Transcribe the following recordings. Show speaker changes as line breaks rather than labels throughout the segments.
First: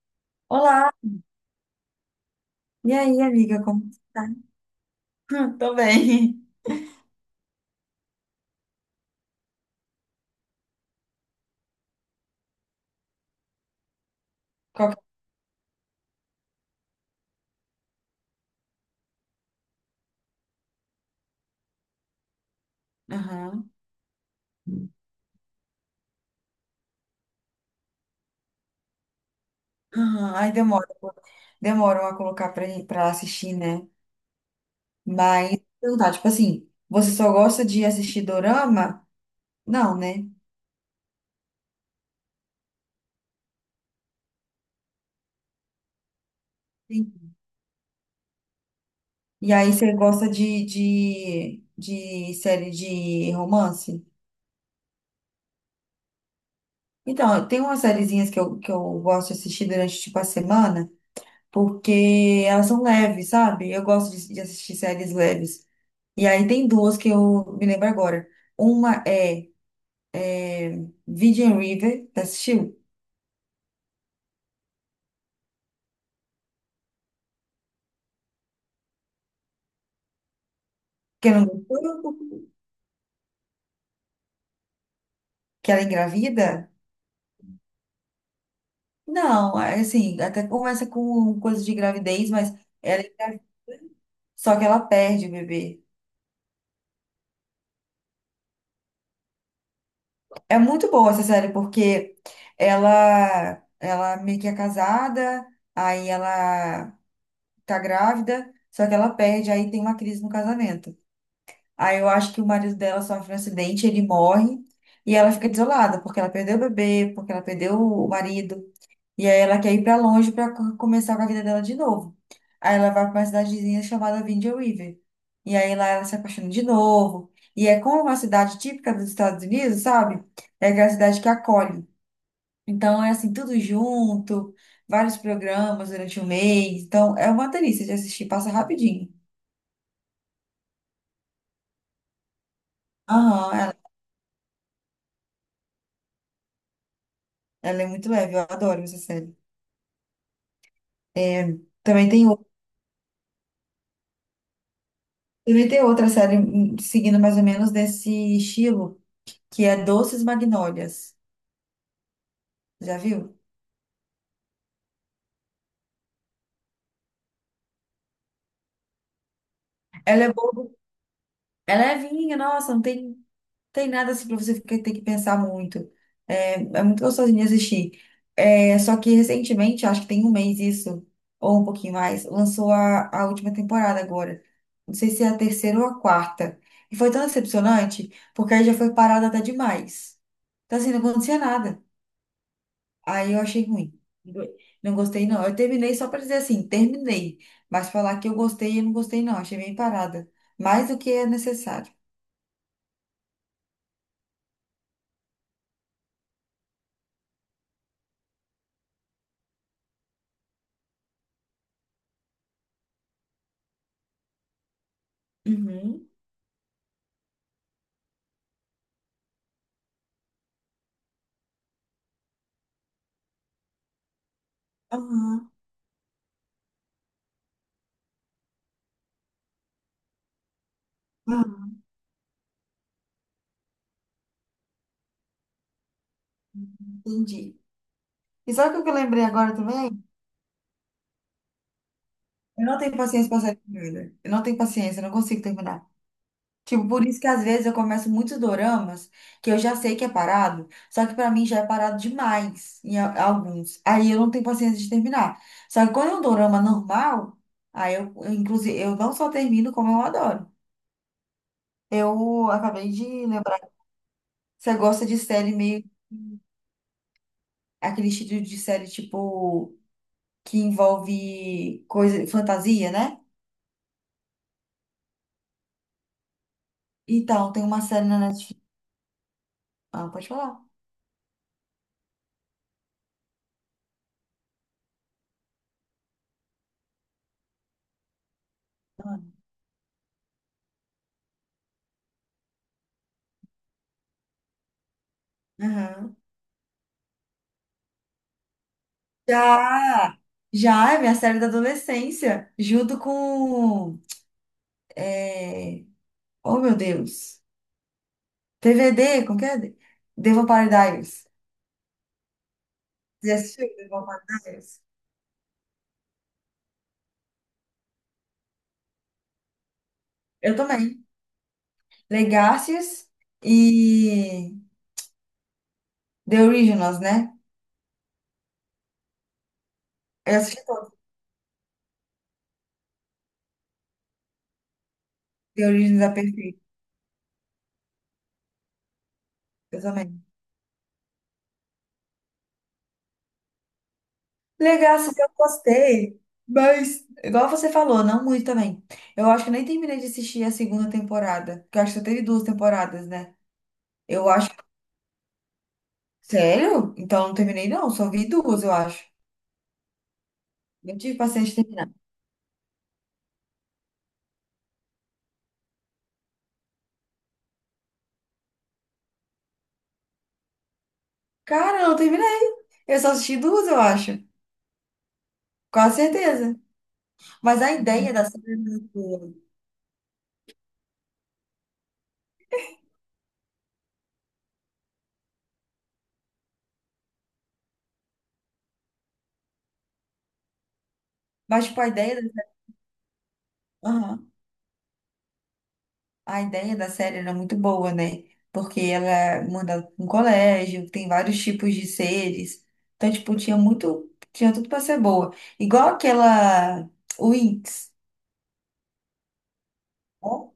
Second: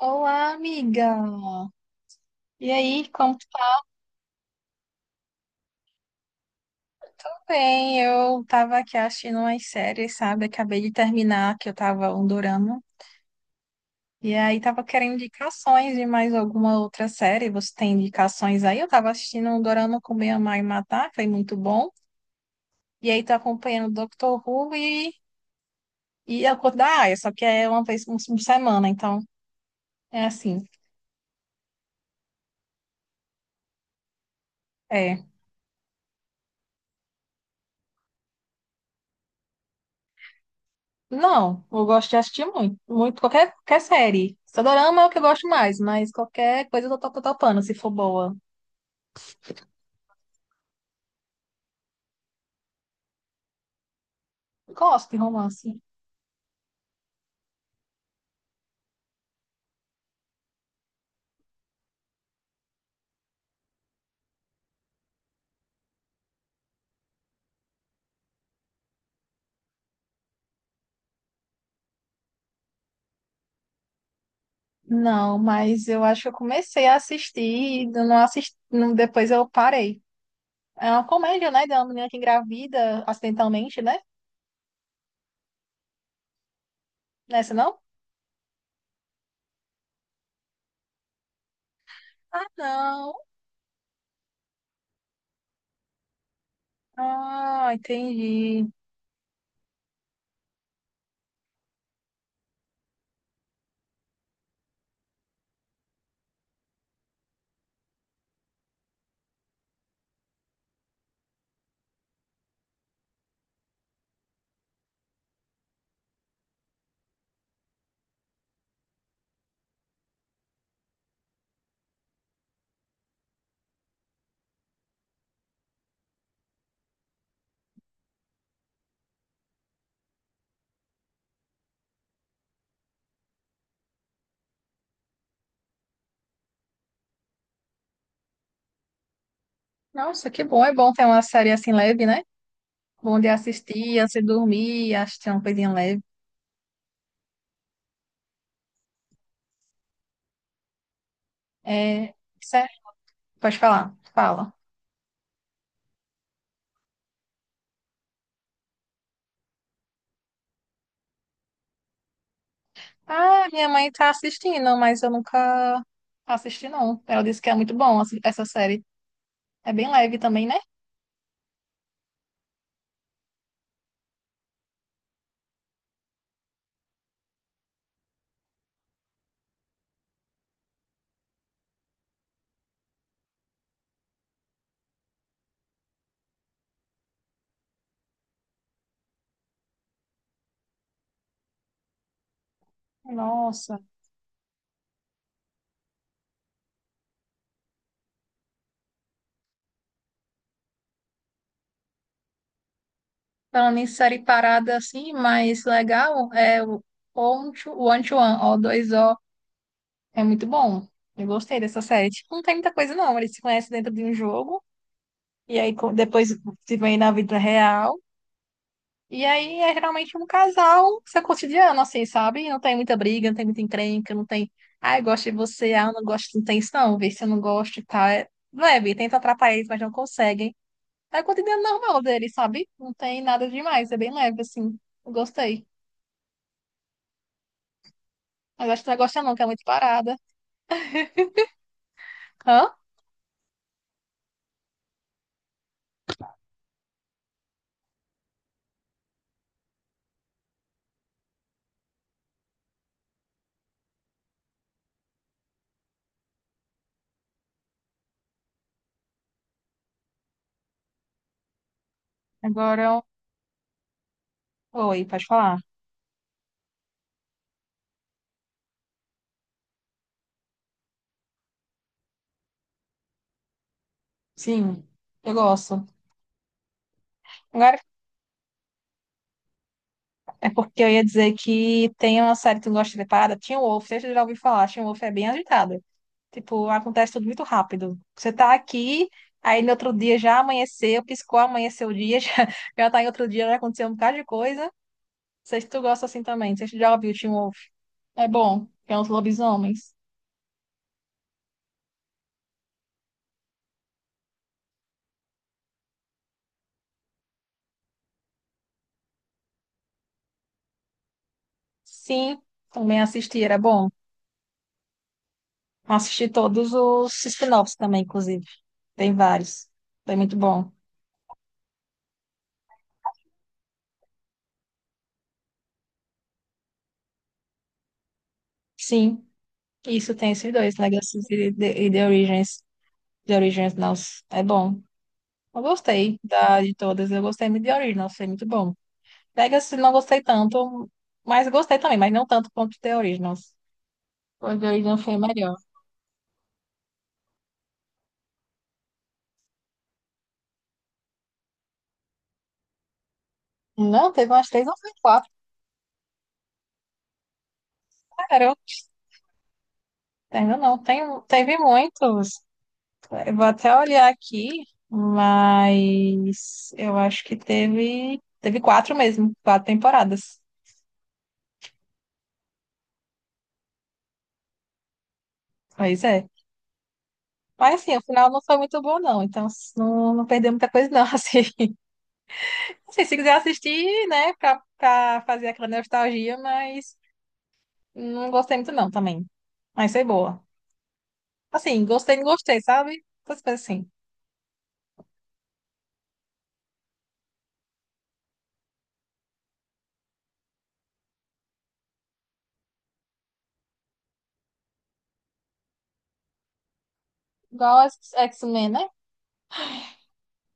Olá,
Olá!
amiga. E
E
aí,
aí,
como tu
amiga,
tá?
como você tá? Tô bem.
Tudo bem? Eu tava aqui assistindo umas séries, sabe? Acabei de terminar, que eu tava um dorama. E aí tava
Qual que-
querendo indicações de mais alguma outra série. Você tem indicações aí? Eu tava assistindo um dorama com minha mãe matar, foi muito bom. E aí tô
Aham.
acompanhando o Doctor Who e a Cor da Aia, só que é uma vez por semana, então é
Aham. Aí
assim.
demora, pô. Demoram a colocar pra assistir, né?
É.
Mas, perguntar, tipo assim, você só gosta de assistir dorama? Não, né?
Não, eu gosto de assistir muito, muito qualquer qualquer série. Só dorama é o que eu gosto mais, mas qualquer coisa eu tô,
Sim.
topando, se for boa.
E aí você gosta de série de romance?
Gosto de romance.
Então, tem umas sériezinhas que eu gosto de assistir durante, tipo, a semana, porque elas são leves, sabe? Eu gosto de assistir séries leves. E aí tem duas que eu me lembro agora. Uma é Virgin River, tá assistiu?
Não, mas eu acho que eu comecei a assistir e eu não assisti, depois eu parei. É uma
Que ela,
comédia, né, de uma menina que engravida acidentalmente, né?
que ela é engravida?
Nessa não?
Não, é assim, até começa com coisas de gravidez,
Ah,
mas ela é
não.
engra- só que ela perde o bebê.
Ah, entendi.
É muito boa essa série, porque ela meio que é casada, aí ela tá grávida, só que ela perde, aí tem uma crise no casamento. Aí eu acho que o marido dela sofre um acidente, ele morre e ela fica desolada, porque ela perdeu o bebê, porque ela perdeu o marido. E aí ela quer ir pra longe pra começar com a vida dela de novo. Aí ela vai pra uma cidadezinha chamada Vindia River. E aí lá ela se apaixona de novo. E é como uma cidade típica dos Estados Unidos, sabe? É aquela cidade que acolhe. Então é assim, tudo junto, vários programas durante o mês. Então é uma delícia de assistir, passa rapidinho.
Nossa, que bom. É bom ter uma série assim leve, né? Bom de
Aham, ela,
assistir, antes de dormir, assistir uma coisinha leve.
ela é muito leve, eu adoro essa série. Também
É,
tem,
certo. Pode falar. Fala.
também tem outra série seguindo mais ou menos desse estilo, que é Doces Magnólias. Já viu?
Ah, minha mãe tá assistindo, mas eu nunca assisti, não. Ela disse que é muito bom assim, essa série. É bem leve
Ela é
também, né?
boba, ela é levinha, nossa, não tem, tem nada assim pra você ter que pensar muito. É, é muito gostosinho de assistir. É, só que recentemente, acho que tem um mês isso, ou um pouquinho mais, lançou a última temporada agora. Não sei se é a terceira ou a quarta. E foi tão decepcionante, porque aí já foi parada até demais. Então, assim, não acontecia nada. Aí eu achei
Nossa.
ruim. Não gostei, não. Eu terminei só para dizer assim, terminei. Mas falar que eu gostei, eu não gostei, não. Achei bem parada. Mais do que é necessário.
Falando em série parada assim, mais legal, é o One to One, O2O. É muito bom. Eu gostei dessa série. Tipo, não tem muita coisa, não. Eles se conhecem dentro de um jogo, e aí
Uhum.
depois se vêm na vida real. E aí é geralmente um casal, seu cotidiano, assim, sabe? Não tem muita briga, não tem muita encrenca, não tem. Ah, eu gosto de
Aham.
você, ah, eu não gosto, não tem isso, não, vê se eu não gosto e tal. É leve, tenta atrapalhar eles, mas não conseguem. É o cotidiano
Aham.
normal deles, sabe? Não tem nada demais, é bem leve, assim. Eu gostei.
Entendi. E
Mas
sabe
acho
o
que tu
que eu
não gosta,
lembrei
não, que é
agora
muito
também?
parada.
Eu
Hã?
não tenho paciência para série de coisa. Eu não tenho paciência, eu não consigo terminar. Tipo, por isso que às vezes eu começo muitos doramas que eu já sei que é parado, só que pra mim já é parado demais em alguns. Aí eu não tenho paciência de terminar. Só que quando é um dorama normal, aí eu, inclusive, eu não só termino como eu adoro. Eu
Agora
acabei
eu.
de lembrar. Você
Oi,
gosta de
pode
série
falar?
meio aquele estilo de série tipo que envolve coisa, fantasia, né?
Sim, eu gosto.
Então, tem
Agora
uma série na Netflix. Ah, pode
é
falar.
porque eu ia dizer que tem uma série que tu gosta de ver parada, Teen Wolf, você já ouviu falar, Teen Wolf é bem agitada. Tipo, acontece tudo muito rápido. Você tá aqui, aí no outro dia já amanheceu, piscou, amanheceu o dia, já, já tá em outro dia, já aconteceu um bocado de coisa. Não sei se tu gosta
Aham.
assim também. Não sei se tu já ouviu o Teen Wolf. É bom. Que é uns lobisomens.
Já, já é minha série da adolescência, junto com, é, oh meu Deus, TVD, como que é? The Vampire Diaries.
Sim, também
Você
assisti, era
assistiu
bom.
The Vampire Diaries?
Assisti todos os spin-offs também, inclusive. Tem vários. Foi muito
Eu
bom.
também. Legacies e The Originals, né?
Sim, isso tem
Eu
esses
assisti
dois,
todos.
Legacy e The Origins. The Origins, nossa, é bom. Eu
The Originals é
gostei da,
perfeito,
de todas. Eu gostei muito de Originals, foi muito bom. Legacy
eu
não gostei
também.
tanto, mas gostei também, mas não tanto quanto The Originals. O The Originals foi
Legacies eu
melhor.
gostei, mas, igual você falou, não muito também. Eu acho que nem terminei de assistir a segunda temporada, porque eu acho que só teve duas temporadas, né?
Não,
Eu
teve umas
acho.
três ou foi quatro,
Sério? Então eu não terminei, não. Só vi
cara. Eu
duas, eu acho.
ainda não,
Nem
tem,
tive paciência
teve
de terminar.
muitos. Eu vou até olhar aqui, mas eu acho que teve, quatro mesmo, quatro temporadas.
Cara, eu não terminei. Eu só assisti duas, eu acho. Com
Pois é.
certeza. Mas a
Mas assim, o
ideia da
final não
série era
foi muito
muito
bom, não.
boa.
Então não, perdeu muita coisa, não. Assim, assim, se quiser assistir, né, pra, fazer aquela nostalgia, mas não gostei muito, não, também. Mas foi boa.
Mas, tipo,
Assim,
a ideia
gostei, não
da...
gostei, sabe? Essas coisas assim.
Aham. A ideia da série era muito boa, né? Porque ela manda pra um colégio, tem vários tipos de seres. Então, tipo, tinha muito... Tinha tudo pra ser boa. Igual aquela...
Igual
Winx.
as X-Men, né?
O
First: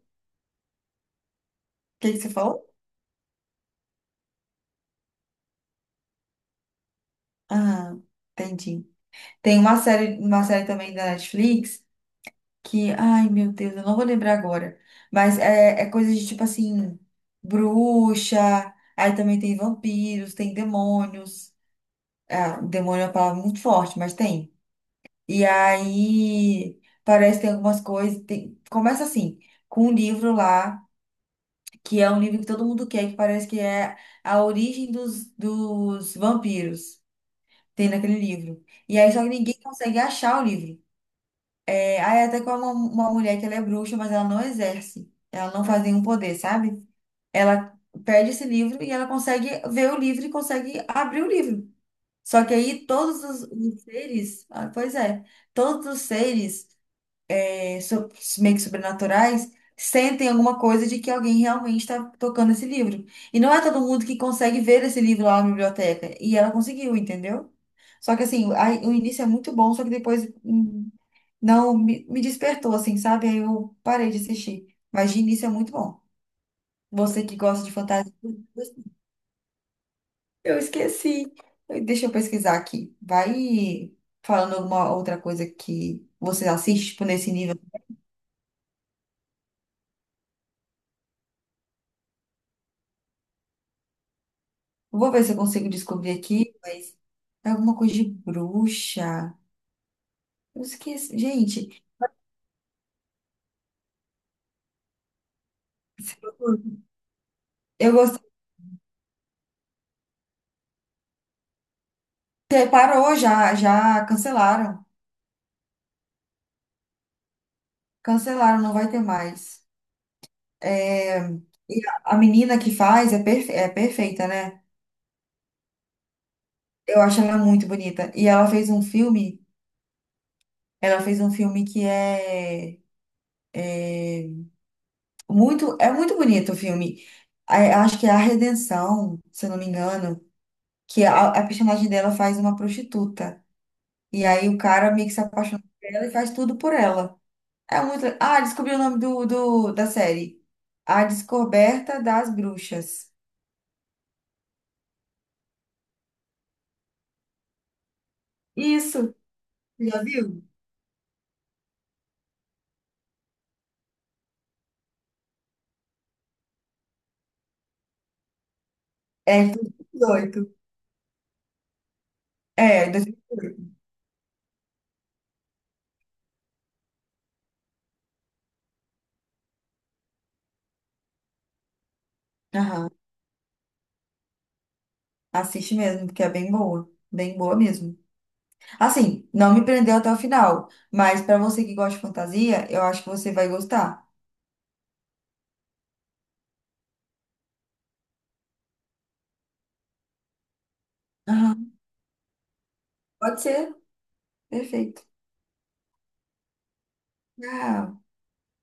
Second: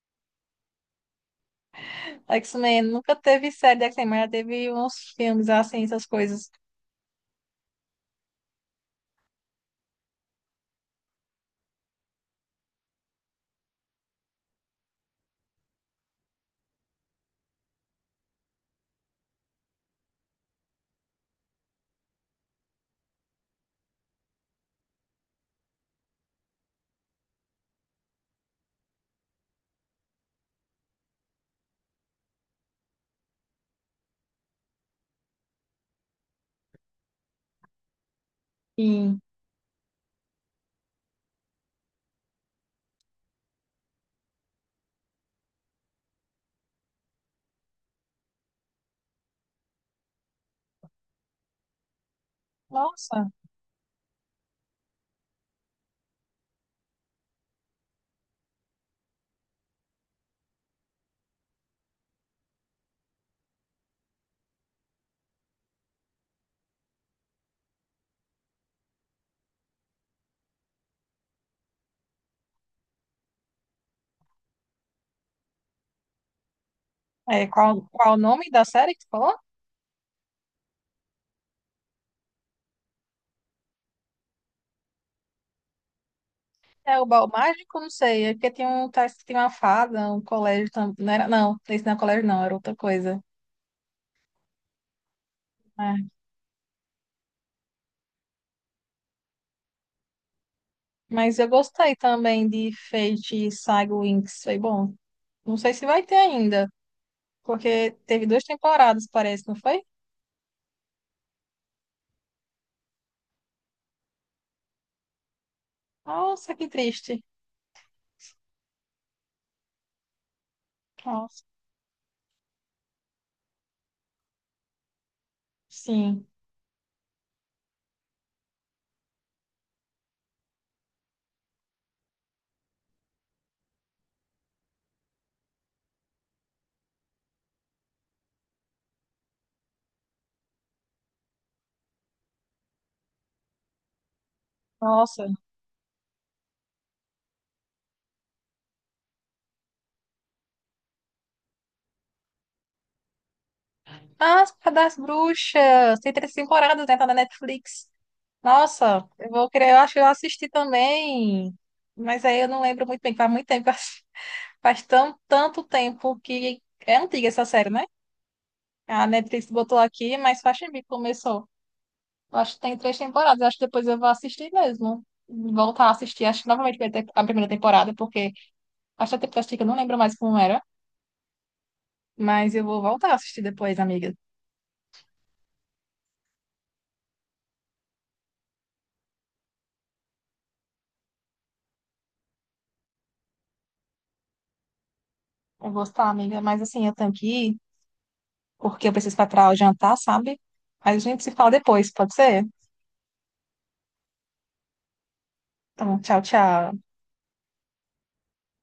que que você falou?
X-Men nunca teve série de X-Men, mas teve uns filmes assim, essas coisas.
Ah, entendi. Tem uma série também da Netflix que, ai meu Deus, eu não vou lembrar agora, mas é, é coisa de tipo assim, bruxa, aí também tem vampiros, tem demônios, ah, demônio é uma palavra muito forte, mas tem. E aí parece que tem algumas coisas, começa assim, com um livro lá, que é um livro que todo mundo quer, que parece que é a origem dos vampiros, tem naquele livro. E aí
E,
só que ninguém consegue achar o livro. É, aí até com uma, mulher que ela é bruxa, mas ela não exerce. Ela não faz nenhum poder, sabe? Ela perde esse livro e ela consegue ver o livro e consegue abrir o livro. Só que aí todos
nossa,
os seres, ah, pois é, todos os seres meio que sobrenaturais sentem alguma coisa de que alguém realmente está tocando esse livro. E não é todo mundo que consegue ver esse livro lá na biblioteca. E ela conseguiu, entendeu? Só que assim, o início é muito bom, só que depois. Não, me despertou, assim, sabe? Aí eu parei de assistir. Mas de início é muito bom. Você que
é,
gosta de
qual,
fantasia.
o nome da série que tu falou?
Eu esqueci. Deixa eu pesquisar aqui. Vai falando alguma outra coisa que você assiste,
É
tipo,
o Bal
nesse nível.
Mágico? Não sei. É porque tem um, tá, tem uma fada, um colégio também. Não era, não, esse não é colégio, não, era outra coisa.
Vou ver se eu consigo
É.
descobrir aqui, mas é alguma coisa de bruxa. Eu esqueci.
Mas eu
Gente,
gostei também de Fate e Saga Winx, foi bom. Não sei se vai ter ainda, porque
eu
teve
gostei.
duas temporadas, parece, não foi?
Parou já, já cancelaram.
Nossa, que triste.
Cancelaram, não vai ter mais. É, e a menina que faz é, é perfeita, né?
Sim.
Eu acho ela muito bonita. E ela fez um filme, ela fez um filme que é, é é muito bonito o filme. Acho que é A Redenção, se eu não me engano, que a, personagem dela faz uma prostituta. E aí o cara meio que se
Nossa.
apaixona por ela e faz tudo por ela. É muito. Ah, descobri o nome do, da série. A Descoberta das Bruxas.
Ah, As Cadas das Bruxas. Tem três temporadas, né? Tá na Netflix. Nossa,
Isso,
eu vou querer, eu acho que
já
eu
viu?
assisti também. Mas aí eu não lembro muito bem, faz muito tempo. que eu assisti. Faz tão, tanto tempo que é antiga essa série, né? A
É,
Netflix botou aqui, mas
18.
faz tempo que começou. Eu acho que tem
É,
três temporadas. Eu acho que
2018.
depois eu vou assistir mesmo. Voltar a assistir. Acho que novamente vai ter a primeira temporada, porque acho que a temporada que eu não lembro mais como era. Mas eu vou
Aham.
voltar a assistir depois, amiga.
Assiste mesmo, porque é bem boa. Bem boa mesmo. Assim, não me prendeu até o final, mas pra você que gosta de fantasia, eu acho que você vai gostar.
Eu vou estar, amiga, mas assim, eu tenho que ir, porque eu preciso preparar o jantar, sabe? Mas a gente se fala
Aham.
depois, pode ser?
Pode ser. Perfeito.
Então, tchau, tchau.
Ah,